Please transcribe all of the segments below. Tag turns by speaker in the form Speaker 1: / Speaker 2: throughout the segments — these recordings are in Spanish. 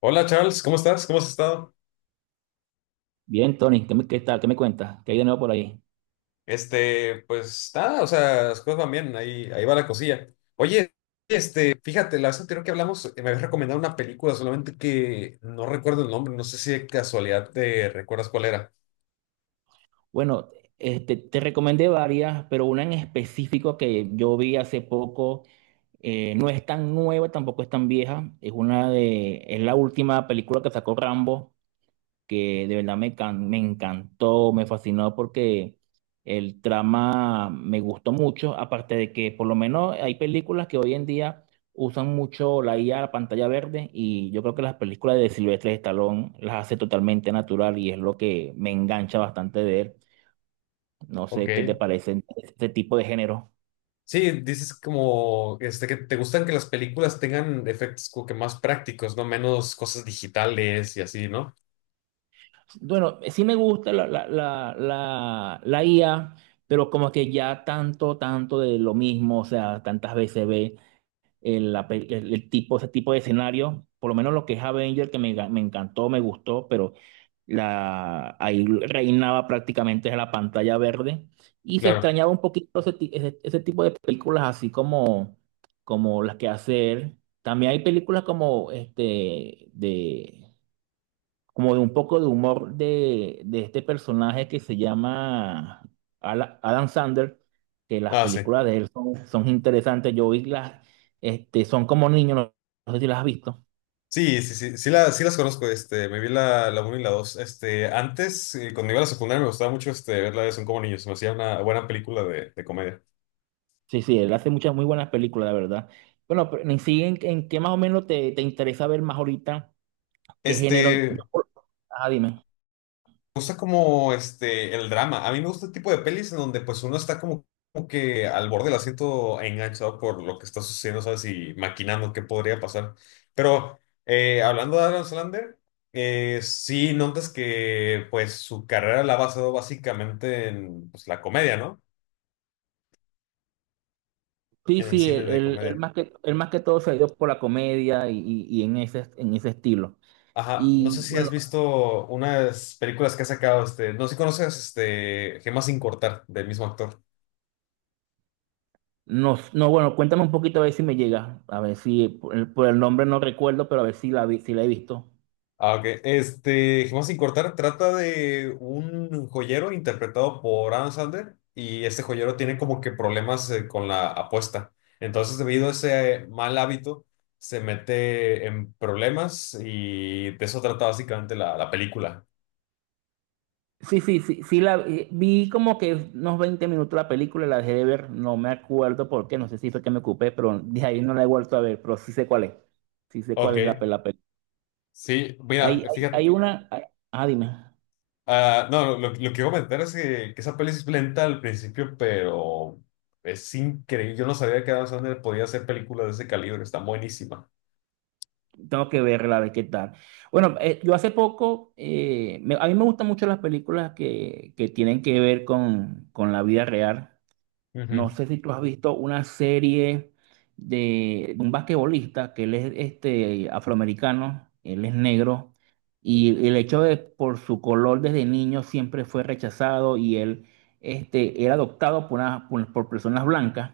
Speaker 1: Hola Charles, ¿cómo estás? ¿Cómo has estado?
Speaker 2: Bien, Tony, ¿ qué tal? ¿Qué me cuentas? ¿Qué hay de nuevo por ahí?
Speaker 1: Pues nada, o sea, las cosas van bien, ahí, ahí va la cosilla. Oye, fíjate, la vez anterior que hablamos me habías recomendado una película, solamente que no recuerdo el nombre, no sé si de casualidad te recuerdas cuál era.
Speaker 2: Bueno, te recomendé varias, pero una en específico que yo vi hace poco. No es tan nueva, tampoco es tan vieja, es es la última película que sacó Rambo, que de verdad me encantó, me fascinó porque el trama me gustó mucho, aparte de que por lo menos hay películas que hoy en día usan mucho la IA, la pantalla verde, y yo creo que las películas de Silvestre Stallone las hace totalmente natural y es lo que me engancha bastante de él. No
Speaker 1: Ok.
Speaker 2: sé qué te parecen este tipo de género.
Speaker 1: Sí, dices como, que te gustan que las películas tengan efectos como que más prácticos, ¿no? Menos cosas digitales y así, ¿no?
Speaker 2: Bueno, sí me gusta la IA, pero como que ya tanto, tanto de lo mismo, o sea, tantas veces ve. El, la pe- el- El tipo, ese tipo de escenario. Por lo menos lo que es Avenger, me encantó, me gustó, pero ahí reinaba prácticamente la pantalla verde. Y se
Speaker 1: Claro.
Speaker 2: extrañaba un poquito ese tipo de películas, así como, como las que hace él. También hay películas como este de como de un poco de humor de este personaje que se llama Adam Sandler, que las
Speaker 1: Ah, sí.
Speaker 2: películas de él son, son interesantes. Yo vi las, Son como niños. No, no sé si las has visto.
Speaker 1: Sí, sí, sí, sí, sí las conozco, me vi la, la uno y la 2. Este, antes, cuando iba a la secundaria, me gustaba mucho verla de Son como niños, me hacía una buena película de comedia.
Speaker 2: Sí, sí, él hace muchas muy buenas películas, la verdad. Bueno, pero en sí, ¿ en qué más o menos te interesa ver más ahorita? ¿Qué género?
Speaker 1: Me
Speaker 2: Ajá, dime.
Speaker 1: gusta como el drama. A mí me gusta el tipo de pelis en donde pues uno está como, como que al borde del asiento enganchado por lo que está sucediendo, ¿sabes? Y maquinando qué podría pasar. Pero hablando de Adam Sandler, sí notas que pues su carrera la ha basado básicamente en pues, la comedia, ¿no?
Speaker 2: Sí,
Speaker 1: En el
Speaker 2: sí,
Speaker 1: cine de comedia.
Speaker 2: él más que todo se ha ido por la comedia y, y en ese estilo.
Speaker 1: Ajá, no sé
Speaker 2: Y
Speaker 1: si has
Speaker 2: bueno,
Speaker 1: visto unas películas que ha sacado, no sé si conoces, Gemas sin cortar, del mismo actor.
Speaker 2: No, bueno, cuéntame un poquito a ver si me llega. A ver si por por el nombre no recuerdo, pero a ver si la vi, si la he visto.
Speaker 1: Ah, ok. Este, Gemas sin cortar trata de un joyero interpretado por Adam Sandler y este joyero tiene como que problemas con la apuesta. Entonces, debido a ese mal hábito, se mete en problemas y de eso trata básicamente la película.
Speaker 2: Sí, sí, sí, sí la vi como que unos 20 minutos la película, la dejé de ver, no me acuerdo por qué, no sé si fue que me ocupé, pero de ahí no la he vuelto a ver, pero sí sé cuál es. Sí sé cuál es
Speaker 1: Ok.
Speaker 2: la película.
Speaker 1: Sí, mira,
Speaker 2: Hay, hay,
Speaker 1: fíjate,
Speaker 2: hay una, hay- ah, dime.
Speaker 1: ah, no, lo que iba a comentar es que esa peli sí es lenta al principio, pero es increíble. Yo no sabía que Adam Sandler podía hacer películas de ese calibre, está buenísima.
Speaker 2: Tengo que verla, a ver qué tal. Bueno, yo hace poco, a mí me gustan mucho las películas que tienen que ver con la vida real.
Speaker 1: Ujú,
Speaker 2: No sé si tú has visto una serie de un basquetbolista que él es este, afroamericano, él es negro, y el hecho de por su color desde niño siempre fue rechazado y él era adoptado por personas blancas.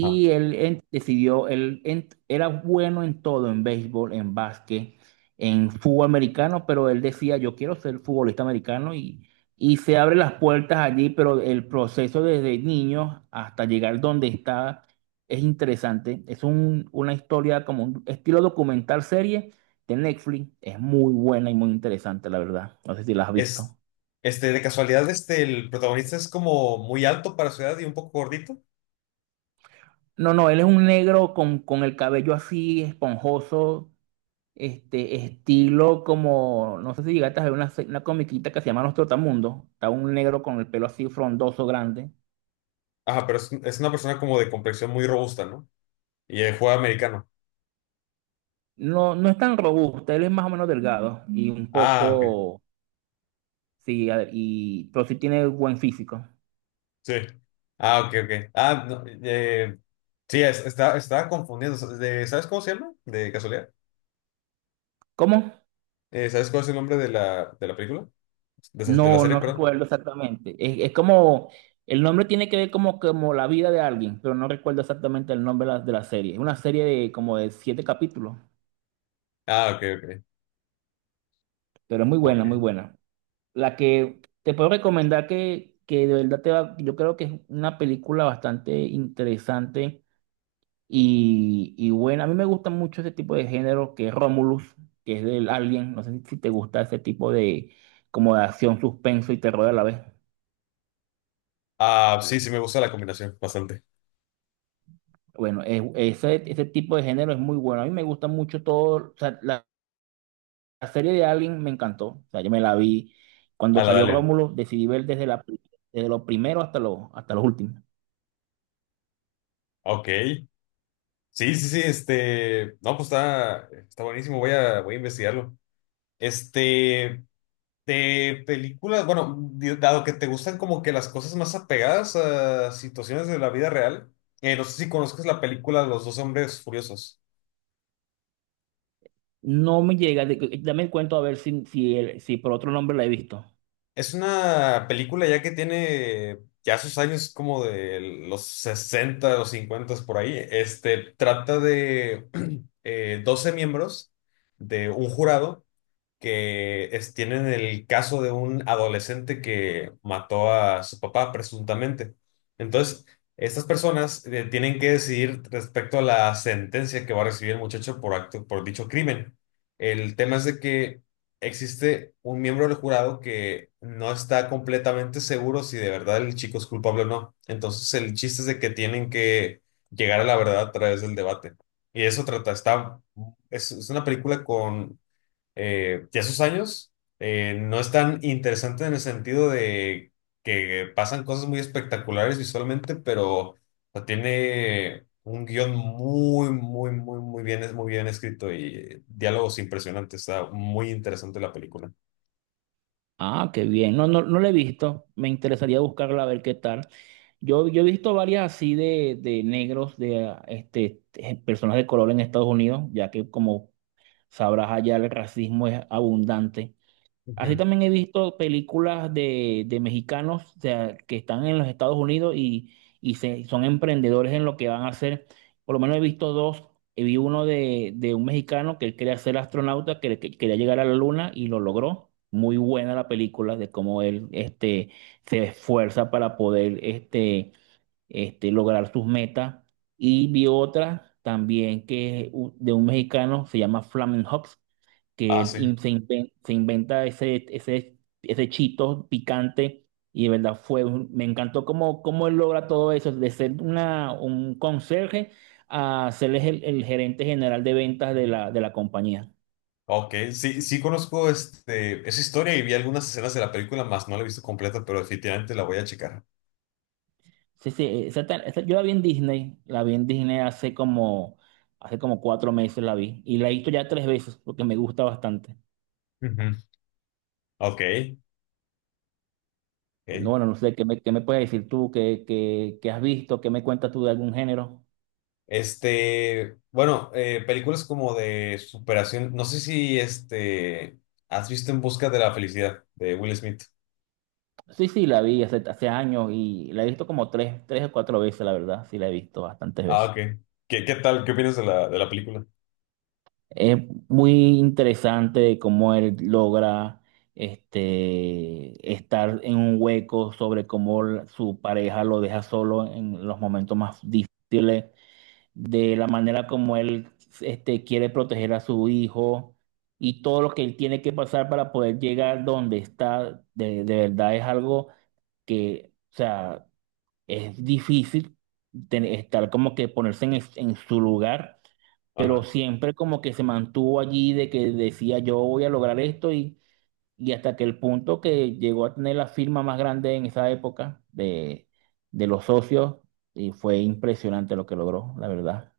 Speaker 1: ajá.
Speaker 2: decidió, era bueno en todo, en béisbol, en básquet, en fútbol americano, pero él decía, yo quiero ser futbolista americano y se abre las puertas allí, pero el proceso desde niño hasta llegar donde está es interesante. Es una historia como un estilo documental serie de Netflix. Es muy buena y muy interesante, la verdad. No sé si la has
Speaker 1: Es,
Speaker 2: visto.
Speaker 1: de casualidad, el protagonista es como muy alto para su edad y un poco gordito.
Speaker 2: No, no, él es un negro con el cabello así esponjoso. Este estilo como, no sé si llegaste a ver una comiquita que se llama Los Trotamundos. Está un negro con el pelo así frondoso, grande.
Speaker 1: Ajá, pero es una persona como de complexión muy robusta, ¿no? Y juega americano.
Speaker 2: No, no es tan robusto, él es más o menos delgado y un
Speaker 1: Ah, ok.
Speaker 2: poco, sí, pero sí tiene buen físico.
Speaker 1: Sí. Ah, ok, ok. Ah, no, sí, está, estaba confundiendo. ¿Sabes cómo se llama? De casualidad.
Speaker 2: ¿Cómo?
Speaker 1: ¿Sabes cuál es el nombre de de la película? ¿De, de la
Speaker 2: No,
Speaker 1: serie,
Speaker 2: no
Speaker 1: perdón?
Speaker 2: recuerdo exactamente. Es como, el nombre tiene que ver como, como la vida de alguien, pero no recuerdo exactamente el nombre de la serie. Es una serie de como de 7 capítulos,
Speaker 1: Ah, ok, ok.
Speaker 2: pero es muy
Speaker 1: Ok.
Speaker 2: buena, muy buena. La que te puedo recomendar que de verdad te va, yo creo que es una película bastante interesante y buena. A mí me gusta mucho ese tipo de género que es Romulus, que es del Alien. No sé si, si te gusta ese tipo de como de acción, suspenso y terror a la vez.
Speaker 1: Ah, sí, sí me gusta la combinación, bastante.
Speaker 2: Bueno, ese, ese tipo de género es muy bueno. A mí me gusta mucho todo. O sea, la serie de Alien me encantó. O sea, yo me la vi
Speaker 1: A
Speaker 2: cuando
Speaker 1: la
Speaker 2: salió
Speaker 1: Dalian.
Speaker 2: Romulus, decidí ver desde desde lo primero hasta lo, hasta los últimos.
Speaker 1: Ok. Sí, sí, sí, este. No, pues está, está buenísimo, voy a, voy a investigarlo. Este. De películas, bueno, dado que te gustan como que las cosas más apegadas a situaciones de la vida real, no sé si conozcas la película Los dos hombres furiosos.
Speaker 2: No me llega, dame el cuento a ver si, si, si por otro nombre la he visto.
Speaker 1: Es una película ya que tiene ya sus años como de los 60 o 50 por ahí. Este trata de 12 miembros de un jurado que tienen el caso de un adolescente que mató a su papá presuntamente. Entonces, estas personas tienen que decidir respecto a la sentencia que va a recibir el muchacho por acto, por dicho crimen. El tema es de que existe un miembro del jurado que no está completamente seguro si de verdad el chico es culpable o no. Entonces, el chiste es de que tienen que llegar a la verdad a través del debate. Y eso trata, está, es una película con ya sus años no es tan interesante en el sentido de que pasan cosas muy espectaculares visualmente, pero o sea, tiene un guión muy, muy, muy, muy bien escrito y diálogos impresionantes. Está muy interesante la película.
Speaker 2: Ah, qué bien. No, no, no la he visto. Me interesaría buscarla a ver qué tal. Yo he visto varias así de negros, personas de color en Estados Unidos, ya que como sabrás allá el racismo es abundante. Así
Speaker 1: Ujú.
Speaker 2: también he visto películas de mexicanos, o sea, que están en los Estados Unidos y, son emprendedores en lo que van a hacer. Por lo menos he visto dos. Vi uno de un mexicano que él quería ser astronauta, que quería llegar a la luna y lo logró. Muy buena la película de cómo él este, se esfuerza para poder este, este, lograr sus metas. Y vi otra también que es de un mexicano, se llama Flamen Hops, que
Speaker 1: Ah,
Speaker 2: él
Speaker 1: sí.
Speaker 2: in- se, inven- se inventa ese, ese, ese chito picante y de verdad fue, me encantó cómo, cómo él logra todo eso, de ser un conserje a ser el gerente general de ventas de la compañía.
Speaker 1: Ok, sí, sí conozco esa historia y vi algunas escenas de la película, más no la he visto completa, pero definitivamente la voy a checar.
Speaker 2: Sí, sí, yo la vi en Disney, la vi en Disney hace como 4 meses la vi y la he visto ya tres veces porque me gusta bastante.
Speaker 1: Ujú. Ok,
Speaker 2: No,
Speaker 1: ok.
Speaker 2: bueno, no sé, qué me puedes decir tú? ¿Qué, qué has visto? ¿Qué me cuentas tú de algún género?
Speaker 1: Este, bueno, películas como de superación. No sé si este has visto En Busca de la Felicidad de Will Smith.
Speaker 2: Sí, sí, la vi hace, hace años y la he visto como tres, tres o cuatro veces, la verdad. Sí, la he visto bastantes
Speaker 1: Ah, ok.
Speaker 2: veces.
Speaker 1: ¿Qué, qué tal? ¿Qué opinas de de la película?
Speaker 2: Es muy interesante cómo él logra este, estar en un hueco sobre cómo su pareja lo deja solo en los momentos más difíciles de la manera como él este, quiere proteger a su hijo y todo lo que él tiene que pasar para poder llegar donde está, de verdad es algo que, o sea, es difícil estar como que ponerse en, en su lugar, pero
Speaker 1: Ajá.
Speaker 2: siempre como que se mantuvo allí de que decía yo voy a lograr esto y hasta que el punto que llegó a tener la firma más grande en esa época de los socios y fue impresionante lo que logró, la verdad.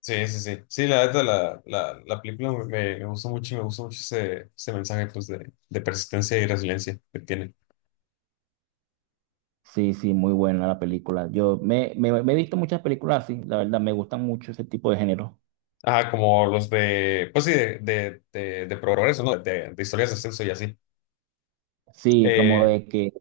Speaker 1: Sí, sí, sí. Sí, la neta, la película me, me gustó mucho y me gustó mucho ese, ese mensaje pues, de persistencia y resiliencia que tiene.
Speaker 2: Sí, sí, muy buena la película. Yo me, me, me he visto muchas películas así, la verdad, me gustan mucho ese tipo de género.
Speaker 1: Ajá, como los de, pues sí, de progreso, ¿no? De historias de ascenso y así.
Speaker 2: Sí, como
Speaker 1: Eh,
Speaker 2: de que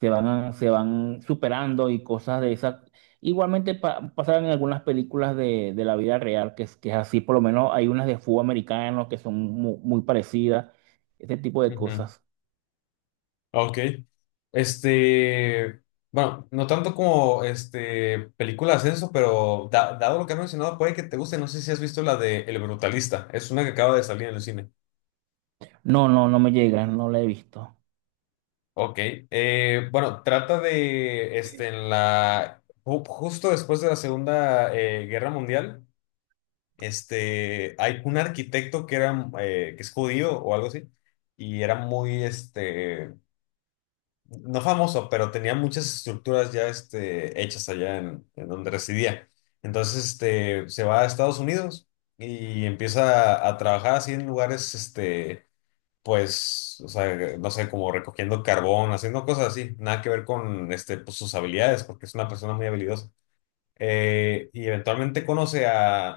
Speaker 2: se van, se van superando y cosas de esas. Igualmente pasaron en algunas películas de la vida real, que es así, por lo menos hay unas de fútbol americano que son muy parecidas, ese tipo de
Speaker 1: ujú.
Speaker 2: cosas.
Speaker 1: Ah, ok. Este, bueno, no tanto como este películas eso, pero dado lo que has mencionado, puede que te guste. No sé si has visto la de El Brutalista. Es una que acaba de salir en el cine.
Speaker 2: No, no, no me llegan, no la he visto.
Speaker 1: Ok. Eh, bueno, trata de este en la justo después de la Segunda Guerra Mundial. Este, hay un arquitecto que era que es judío o algo así. Y era muy este no famoso, pero tenía muchas estructuras ya este, hechas allá en donde residía. Entonces este, se va a Estados Unidos y empieza a trabajar así en lugares, este, pues, o sea, no sé, como recogiendo carbón, haciendo cosas así, nada que ver con este, pues, sus habilidades, porque es una persona muy habilidosa. Y eventualmente conoce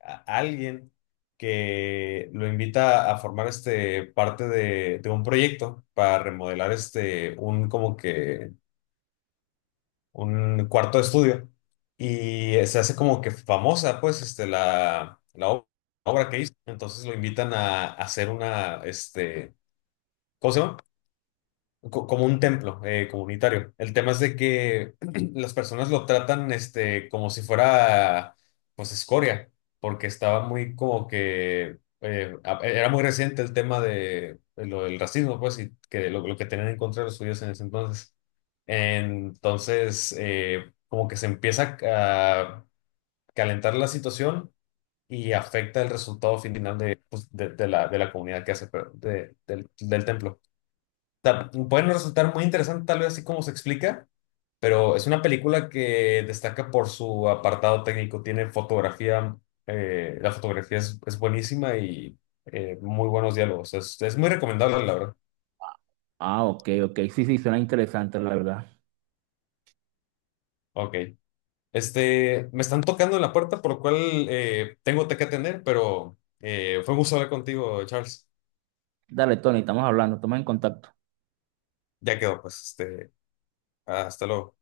Speaker 1: a alguien que lo invita a formar este parte de un proyecto para remodelar este un como que un cuarto de estudio y se hace como que famosa pues este la obra que hizo entonces lo invitan a hacer una este ¿cómo se llama? Como un templo comunitario. El tema es de que las personas lo tratan este, como si fuera, pues, escoria, porque estaba muy como que, era muy reciente el tema de lo del racismo, pues, y que lo que tenían en contra de los judíos en ese entonces. Entonces, como que se empieza a calentar la situación y afecta el resultado final de, pues, de, de la comunidad que hace, pero del del templo sea, pueden resultar muy interesante tal vez así como se explica, pero es una película que destaca por su apartado técnico. Tiene fotografía, la fotografía es buenísima y muy buenos diálogos. Es muy recomendable, la verdad.
Speaker 2: Ah, ok, ok, sí, sí, suena interesante, la verdad.
Speaker 1: Ok. Este, me están tocando en la puerta, por lo cual tengo que atender, pero fue un gusto hablar contigo, Charles.
Speaker 2: Dale, Tony, estamos hablando, estamos en contacto.
Speaker 1: Ya quedó, pues, este, hasta luego.